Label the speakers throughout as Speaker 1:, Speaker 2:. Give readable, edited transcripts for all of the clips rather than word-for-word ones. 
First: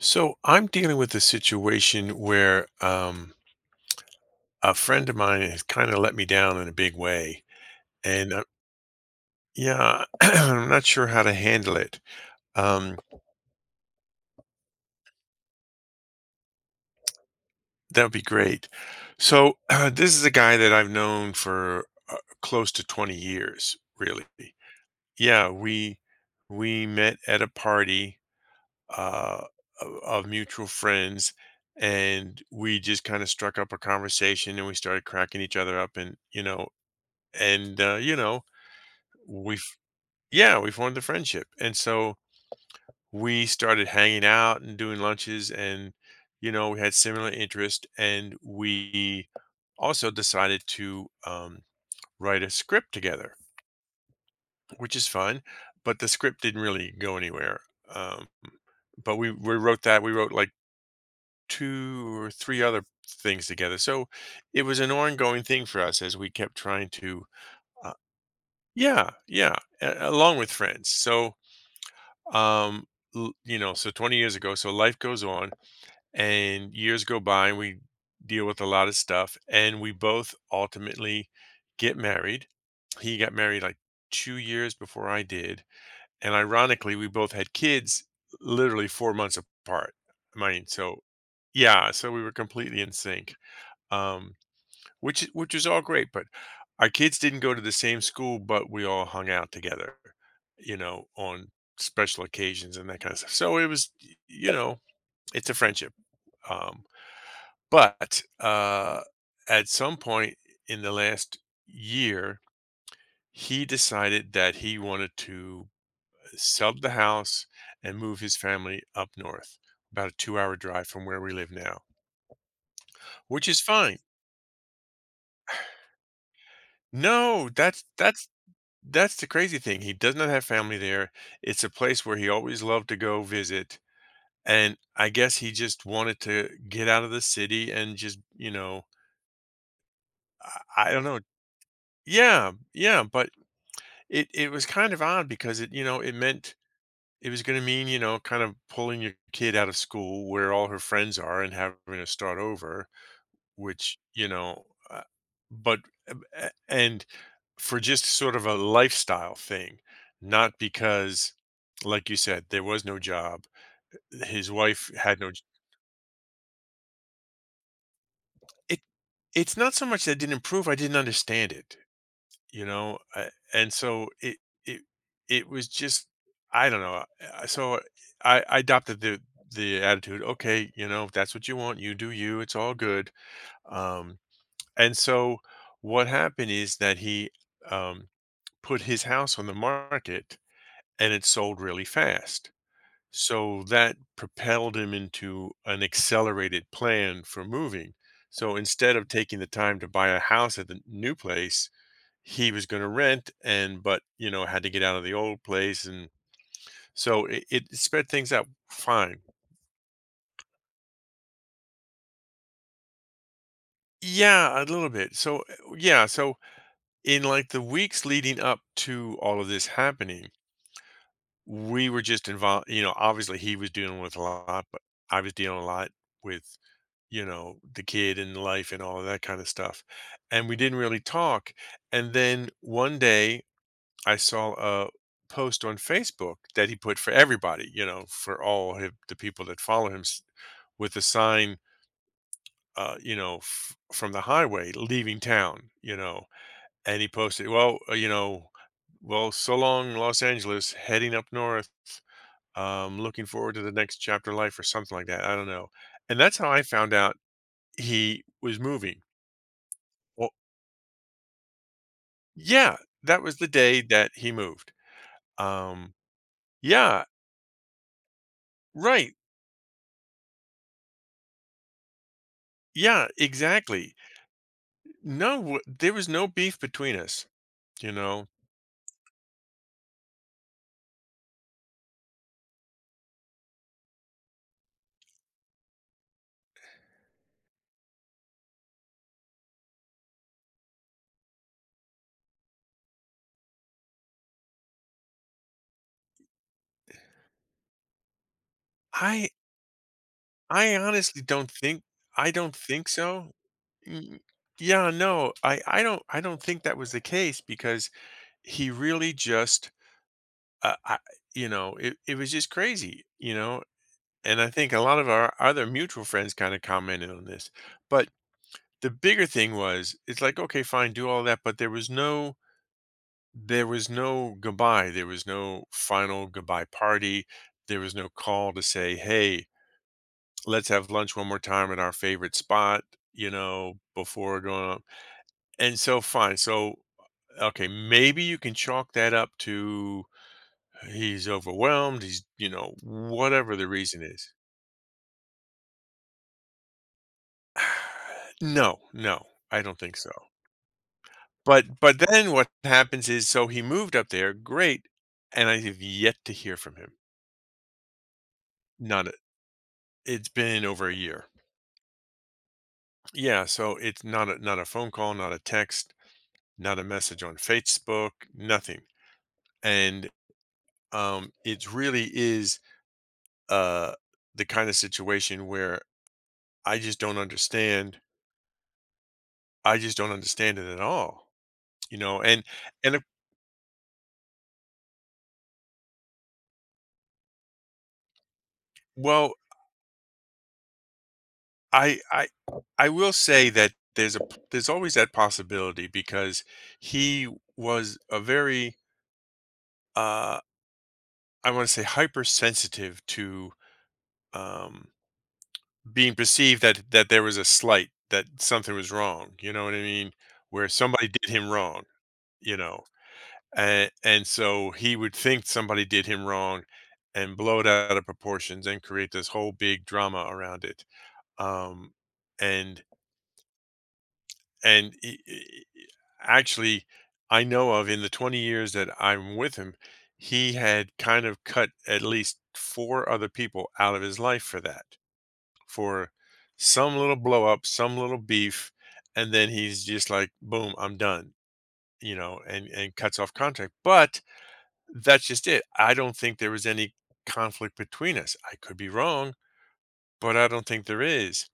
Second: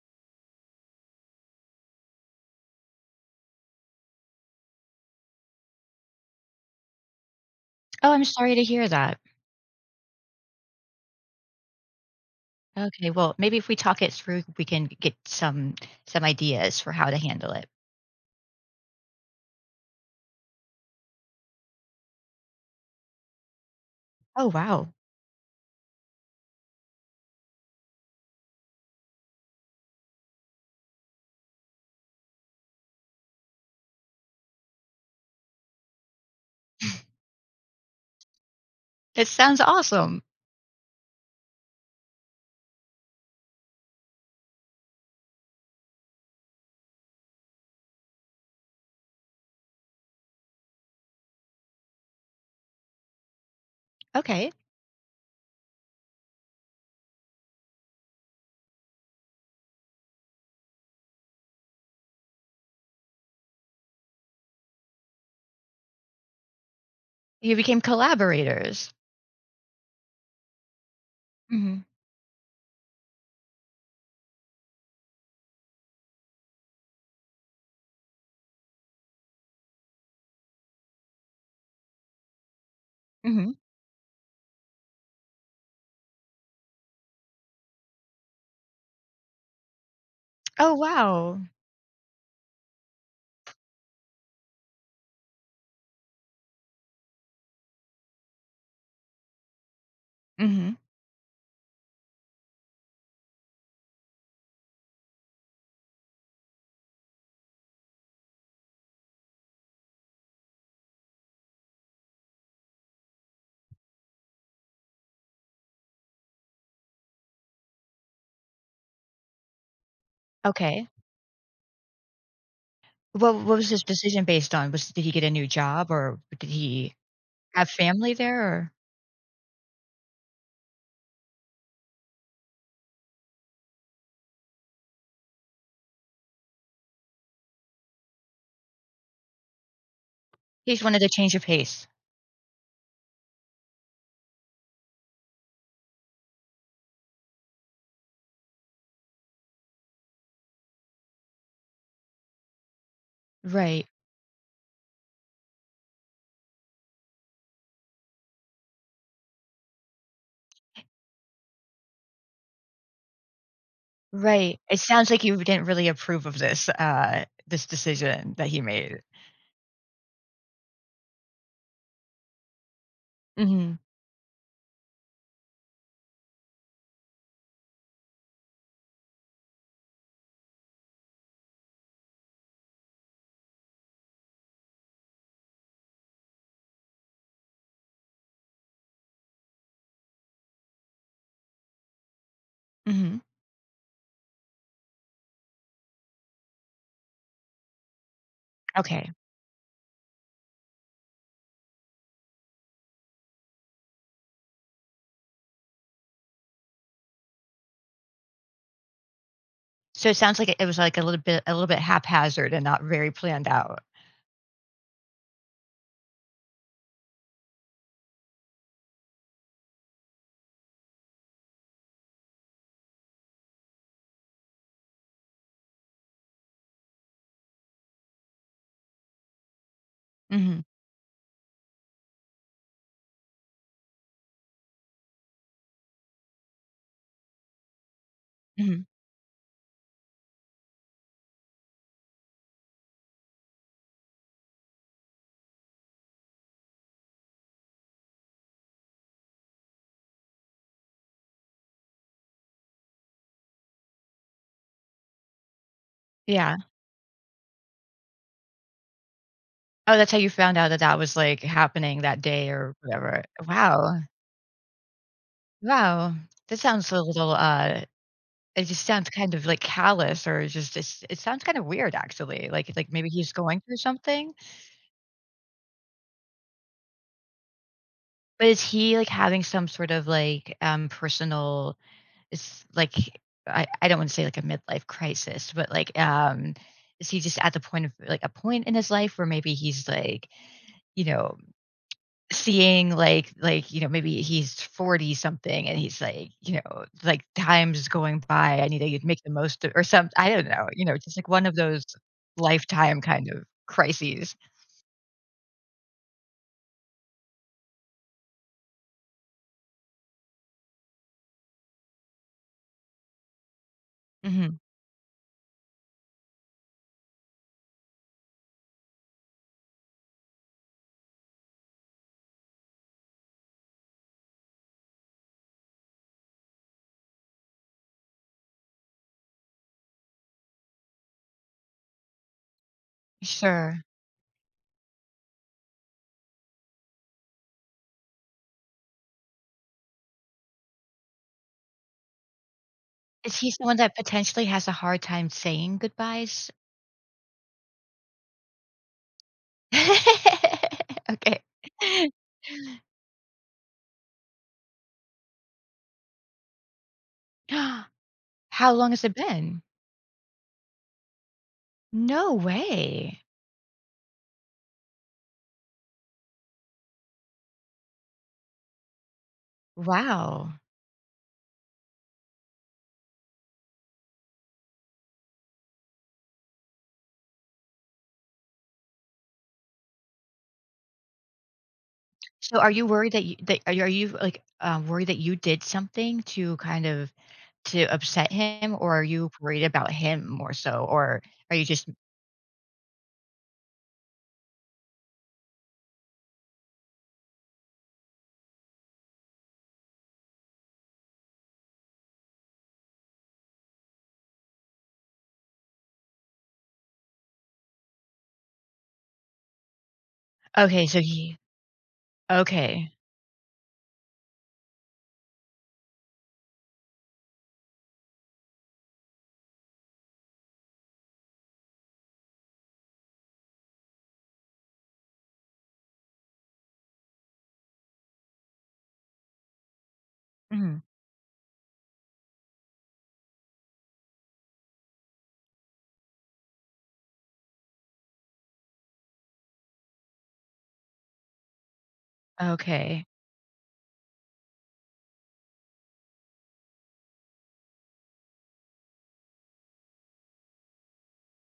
Speaker 1: So, I'm dealing with a situation where a friend of mine has kind of let me down in a big way,
Speaker 2: Oh, I'm
Speaker 1: and
Speaker 2: sorry to hear that.
Speaker 1: yeah, I'm not sure how to handle it. Um,
Speaker 2: Okay, well, maybe if we talk it through, we can get some ideas for how to handle it.
Speaker 1: that would be great. So this is a guy that I've known for close to 20 years, really.
Speaker 2: Oh, wow.
Speaker 1: Yeah, we met at a party uh, of mutual friends, and we just kind of struck up a conversation, and we started cracking each other up, and
Speaker 2: It sounds
Speaker 1: we've
Speaker 2: awesome.
Speaker 1: yeah, we formed a friendship, and so we started hanging out and doing lunches, and you know, we had similar interest, and we also decided to write a script together,
Speaker 2: Okay.
Speaker 1: which is fun, but the script didn't really go anywhere. um, but we wrote like two or three other things together, so it was an ongoing thing for us as we kept trying to.
Speaker 2: You became
Speaker 1: uh,
Speaker 2: collaborators.
Speaker 1: yeah, yeah, along with friends. So
Speaker 2: Mhm.
Speaker 1: um you know, so 20 years ago, so life goes on and years go by, and we deal with a lot of stuff, and we both ultimately get married. He got
Speaker 2: Mhm.
Speaker 1: married like 2 years before I did, and ironically, we both had kids literally 4 months apart. I mean,
Speaker 2: Oh,
Speaker 1: so
Speaker 2: wow.
Speaker 1: yeah, so we were completely in sync. um which is all great, but our kids didn't go to the same school, but we all hung out together,
Speaker 2: Mhm.
Speaker 1: you know, on special occasions and that kind of stuff. So it was y you know, it's a friendship, um, but, at some point in the last year, he decided that he wanted to sub the house and move his family up north, about a two-hour drive
Speaker 2: Okay.
Speaker 1: from where we live now,
Speaker 2: What
Speaker 1: which is
Speaker 2: was his
Speaker 1: fine.
Speaker 2: decision based on? Was did he get a new job, or did he
Speaker 1: No,
Speaker 2: have
Speaker 1: that's
Speaker 2: family
Speaker 1: that's
Speaker 2: there, or
Speaker 1: that's the crazy thing, he does not have family there, it's a place where he always loved to go visit, and I guess he just wanted to get out of the city and just, you know,
Speaker 2: he just
Speaker 1: I
Speaker 2: wanted
Speaker 1: don't
Speaker 2: a
Speaker 1: know.
Speaker 2: change of pace?
Speaker 1: Yeah, yeah, but it was kind of odd, because it, you know, it meant it was gonna mean, you know, kind of pulling your kid out of school where all her friends are and having to start over.
Speaker 2: Right.
Speaker 1: Which, you know, uh, but and for just sort of a lifestyle thing, not because, like you said, there was no job. His
Speaker 2: Right. It
Speaker 1: wife
Speaker 2: sounds
Speaker 1: had
Speaker 2: like
Speaker 1: no.
Speaker 2: you didn't really approve of this decision that he
Speaker 1: It,
Speaker 2: made.
Speaker 1: it's not so much that it didn't improve. I didn't understand it, you know, and
Speaker 2: Mhm.
Speaker 1: so it it was just, I don't know. So I adopted the attitude. Okay, you know, if that's what you want. You do you. It's all good. Um, And so what happened is that he, um, put his house on the market, and it sold really fast.
Speaker 2: Mhm.
Speaker 1: So that propelled him into an accelerated plan for moving. So instead of
Speaker 2: Okay.
Speaker 1: taking the time to buy a house at the new place, he was going to rent, and but you know, had to get out of the old place, and so it sped things up fine.
Speaker 2: So it sounds like it was, like, a little bit haphazard and not very planned out.
Speaker 1: Yeah, a little bit. So yeah, so in like the weeks leading up to all of this happening, we were just involved, you know, obviously he was dealing with a lot, but I was dealing a lot with, you know, the kid and life and all of that kind of stuff. And we
Speaker 2: Mhm,
Speaker 1: didn't really talk. And then one day I saw a post on Facebook that he put for everybody, you know, for all
Speaker 2: mhm,
Speaker 1: the people that follow him with a sign, you know, from the highway leaving town, you know. And he posted, well, you know, well, so long, Los Angeles, heading up north, looking forward to the next chapter of life or something like that. I don't know. And that's how
Speaker 2: yeah.
Speaker 1: I found out he was moving.
Speaker 2: Oh, that's how you
Speaker 1: Well,
Speaker 2: found out that that was, like, happening that day or
Speaker 1: yeah, that
Speaker 2: whatever.
Speaker 1: was the day
Speaker 2: Wow,
Speaker 1: that he moved. Um,
Speaker 2: wow. That sounds a
Speaker 1: yeah,
Speaker 2: little, it just sounds
Speaker 1: right.
Speaker 2: kind of, like, callous, or just it's it sounds kind of weird actually, like
Speaker 1: Yeah,
Speaker 2: maybe he's going through
Speaker 1: exactly.
Speaker 2: something?
Speaker 1: No, there was no beef between us. You know,
Speaker 2: But is he, like, having some sort of, like, personal? Is like I don't want to say like a midlife crisis, but like is he just at the point of like a point in his life where maybe he's like, you know, seeing like you know, maybe he's 40 something and he's like, you know, like time's going by, I need to make the
Speaker 1: I,
Speaker 2: most of, or some I don't know,
Speaker 1: I
Speaker 2: you know, just
Speaker 1: honestly
Speaker 2: like one
Speaker 1: don't
Speaker 2: of
Speaker 1: think,
Speaker 2: those
Speaker 1: I don't think
Speaker 2: lifetime kind
Speaker 1: so.
Speaker 2: of
Speaker 1: Mm,
Speaker 2: crises.
Speaker 1: yeah, no, I don't, I don't think that was the case because he really just, uh, I, you know, it was just crazy. You know, and I
Speaker 2: Hmm.
Speaker 1: think a lot of our other mutual friends kind of commented on this. But the bigger thing was, it's like, okay, fine, do all that, but there was no, there was no goodbye. There was no final goodbye party. There was no call to say, hey, let's have lunch one more time at our favorite spot, you know,
Speaker 2: Sure.
Speaker 1: before going up. And so fine. So okay, maybe you can chalk that up to, he's overwhelmed, he's you know,
Speaker 2: Is he
Speaker 1: whatever the
Speaker 2: someone that
Speaker 1: reason is.
Speaker 2: potentially has a hard time saying goodbyes?
Speaker 1: No, no, I don't think so.
Speaker 2: Okay.
Speaker 1: But then what happens is so he moved up there, great, and I have yet to hear from him.
Speaker 2: How long has
Speaker 1: Not a,
Speaker 2: it been?
Speaker 1: it's been over a year.
Speaker 2: No way.
Speaker 1: Yeah, so it's not a, not a phone call, not a text, not a message on Facebook, nothing. And,
Speaker 2: Wow.
Speaker 1: it really is, uh, the kinda situation where I just don't understand I just don't understand it at all, you know, and
Speaker 2: So are you
Speaker 1: and, uh
Speaker 2: worried that you that are you, like, worried that you did something to kind of to upset him, or are you
Speaker 1: well
Speaker 2: worried about him more so, or are you just
Speaker 1: I I I will say that there's there's always that possibility because he was a very uh I want to say hypersensitive to um being perceived that there was a slight, that something was wrong, you know what I mean, where
Speaker 2: okay, so
Speaker 1: somebody did
Speaker 2: he
Speaker 1: him wrong, you know.
Speaker 2: okay.
Speaker 1: And so he would think somebody did him wrong and blow it out of proportions and create this whole big drama around it. Um and and actually, I know of, in the 20 years that I'm with him, he
Speaker 2: Mhm.
Speaker 1: had kind of cut at least four other people out of his life for that, for some little blow up, some little beef, and then he's just like, boom, I'm done, you know, and
Speaker 2: Okay.
Speaker 1: cuts off contact. But that's just it. I don't think there was any conflict between us. I could be wrong, but I don't think there is.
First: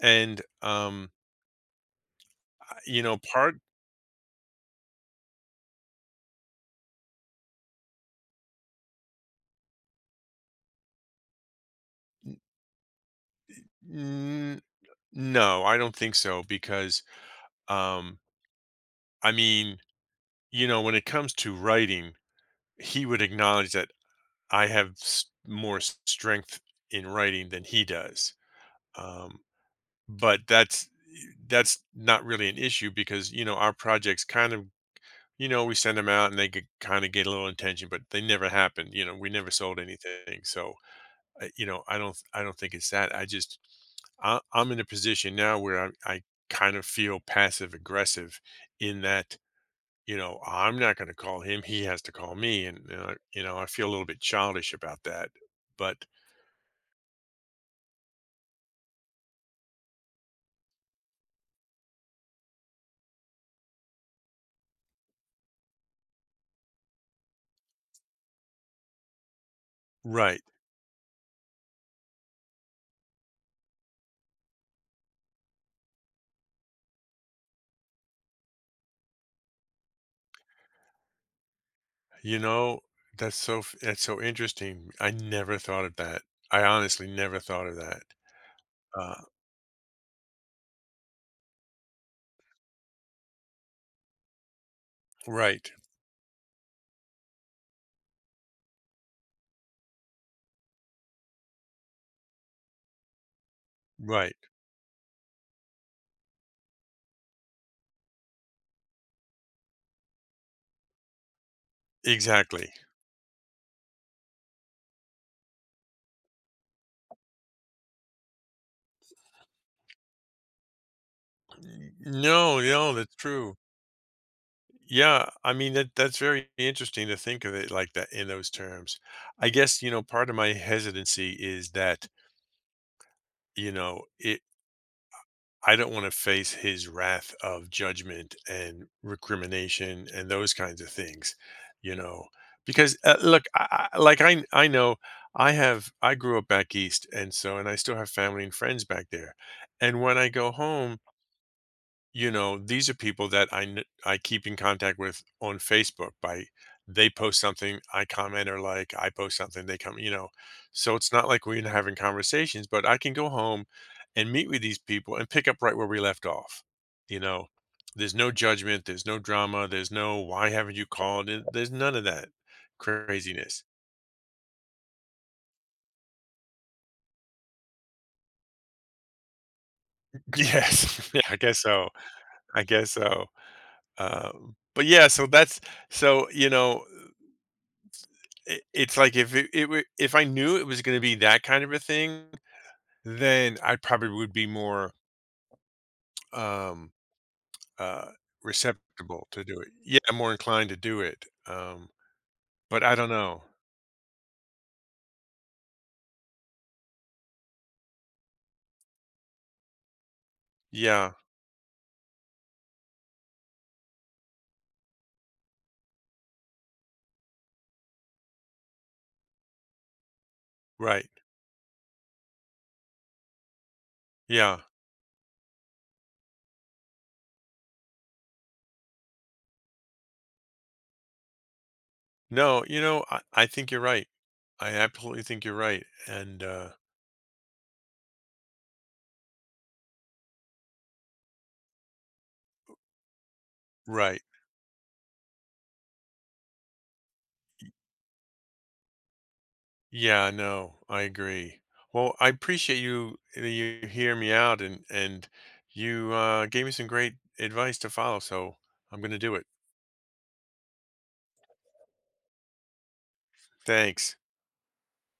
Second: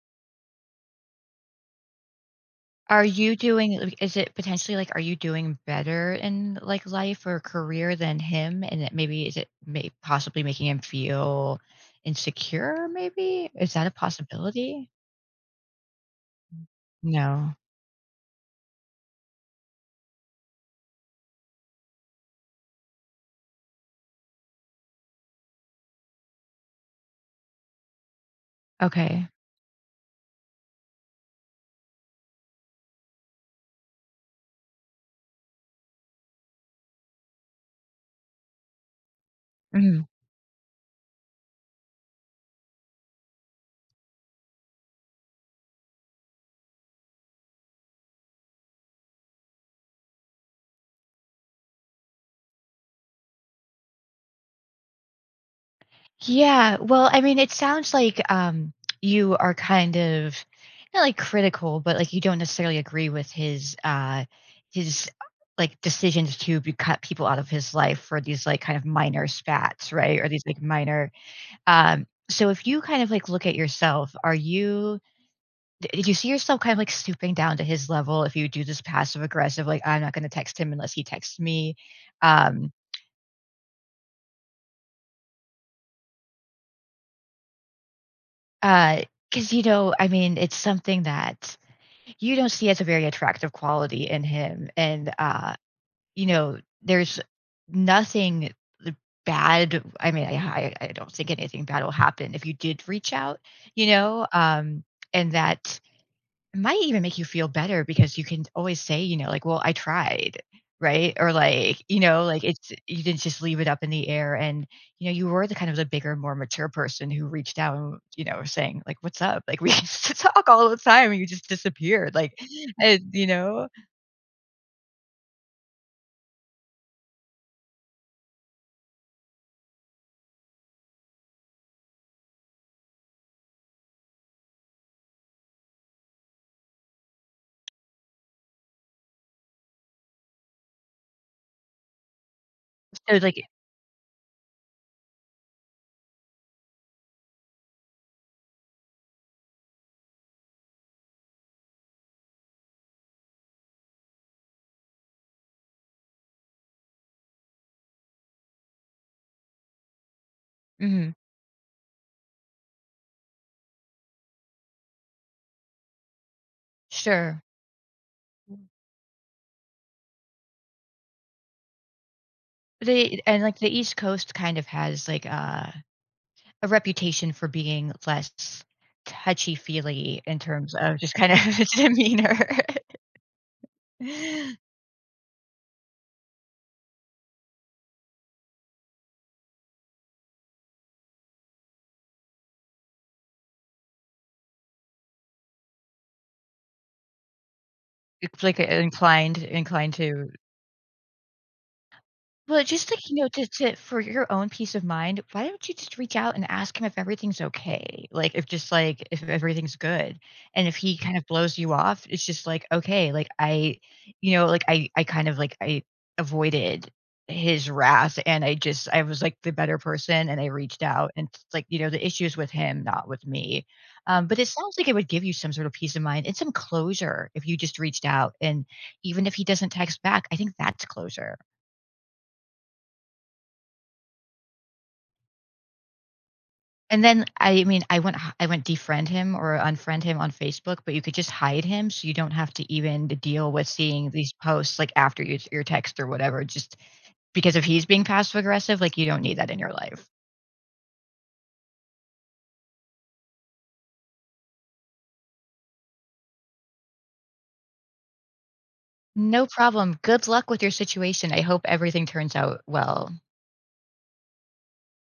Speaker 1: And you
Speaker 2: Are
Speaker 1: know,
Speaker 2: you
Speaker 1: part,
Speaker 2: doing like, is it potentially, like, are you doing better in, like, life or career than him, and that maybe is it may possibly making him feel insecure maybe? Is that a
Speaker 1: n-
Speaker 2: possibility?
Speaker 1: no, I don't think so, because
Speaker 2: No.
Speaker 1: um I mean, you know, when it comes to writing, he would acknowledge that I have more strength in writing than he does.
Speaker 2: Okay.
Speaker 1: Um, but that's not really an issue, because you know, our projects kind of, you know, we send them out and they could kind of get a little attention, but they never happened. You know, we never sold
Speaker 2: Mhm.
Speaker 1: anything, so you know, I don't think it's that. I just, I'm in a position now where I kind of feel passive aggressive, in that, you know, I'm not going to call him. He has to call me. And, you know, I feel a little bit childish about that. But,
Speaker 2: Yeah, well, I mean, it sounds like, you are kind of not, like, critical, but, like, you don't necessarily agree with his, like, decisions to be cut people out of his life for these, like, kind of minor spats, right? Or
Speaker 1: right.
Speaker 2: these, like, minor so if you kind of, like, look at yourself, are you d did you see yourself kind of, like, stooping down to his level if you do this passive aggressive, like, "I'm not gonna text him unless he texts me,"
Speaker 1: You
Speaker 2: um.
Speaker 1: know, that's so interesting. I never thought of that. I honestly never thought of that. Uh,
Speaker 2: Cause you know, I mean, it's something that you don't see as a very attractive quality in him, and,
Speaker 1: right.
Speaker 2: you know, there's nothing bad I mean, I don't think anything bad will happen if you did reach out, you know,
Speaker 1: Right.
Speaker 2: and that it might even make you feel better because you can always say, you know, like, "Well, I tried," right? Or like, you know, like it's
Speaker 1: Exactly.
Speaker 2: you didn't just leave it up in the air and, you know, you were the kind of the bigger, more mature person who reached out and, you know, saying like, "What's up?" Like, we used to talk all the time and you just disappeared. Like,
Speaker 1: No, no,
Speaker 2: and,
Speaker 1: that's
Speaker 2: you
Speaker 1: true.
Speaker 2: know?
Speaker 1: Yeah, I mean, that that's very interesting to think of it like that, in those terms. I guess, you know, part of my hesitancy is that, you know, it, I don't want to face his wrath of judgment and recrimination and those kinds of things, you know. Because
Speaker 2: So like
Speaker 1: look, I know I have, I grew up back east, and so, and I still have family and friends back there. And when I go home, you know, these are people that I keep in contact with on Facebook, by they post something, I comment or like, I post something, they come, you know. So
Speaker 2: mhm,
Speaker 1: it's not like we're having conversations, but I can go home and meet with these people and pick up right where we left off. You
Speaker 2: sure.
Speaker 1: know, there's no judgment, there's no drama, there's no why haven't you called, and there's none of that
Speaker 2: They and like
Speaker 1: craziness.
Speaker 2: the East Coast kind of has like a reputation for being less touchy-feely in terms of
Speaker 1: Yes,
Speaker 2: just
Speaker 1: yeah,
Speaker 2: kind
Speaker 1: I
Speaker 2: of
Speaker 1: guess so.
Speaker 2: demeanor.
Speaker 1: I guess so. But yeah, so that's, so you know, I it's like if it were, if I knew it was gonna be that kind of a thing, then I probably would be more, um, uh,
Speaker 2: It's like,
Speaker 1: receptible
Speaker 2: inclined
Speaker 1: to do it.
Speaker 2: inclined
Speaker 1: Yeah,
Speaker 2: to
Speaker 1: more inclined to do it,
Speaker 2: well,
Speaker 1: but
Speaker 2: just
Speaker 1: I
Speaker 2: like,
Speaker 1: don't
Speaker 2: you know,
Speaker 1: know.
Speaker 2: to for your own peace of mind, why don't you just reach out and ask him if everything's okay? Like, if just like if everything's good, and if he
Speaker 1: Yeah,
Speaker 2: kind of blows you off, it's just like, "Okay, like, I you know, like, I kind of like I avoided his wrath, and I just I was, like, the better person, and I reached
Speaker 1: right.
Speaker 2: out, and it's like, you know, the issue's with him, not with me." But it
Speaker 1: Yeah.
Speaker 2: sounds like it would give you some sort of peace of mind and some closure if you just reached out, and even if he doesn't text back, I think that's closure.
Speaker 1: No, you know, I think you're right. I absolutely think you're right, and,
Speaker 2: And then, I mean, I went defriend him or unfriend him on Facebook, but you could just hide him so you don't have to even deal with seeing
Speaker 1: right.
Speaker 2: these posts, like, after your text or whatever, just because if he's being passive aggressive, like, you don't need that in your life.
Speaker 1: Yeah, no, I agree. Well, I appreciate you, that you hear me out, and you, gave me some great advice to follow, so I'm gonna do it.
Speaker 2: No problem. Good luck with your situation. I hope everything turns out well.
Speaker 1: Thanks.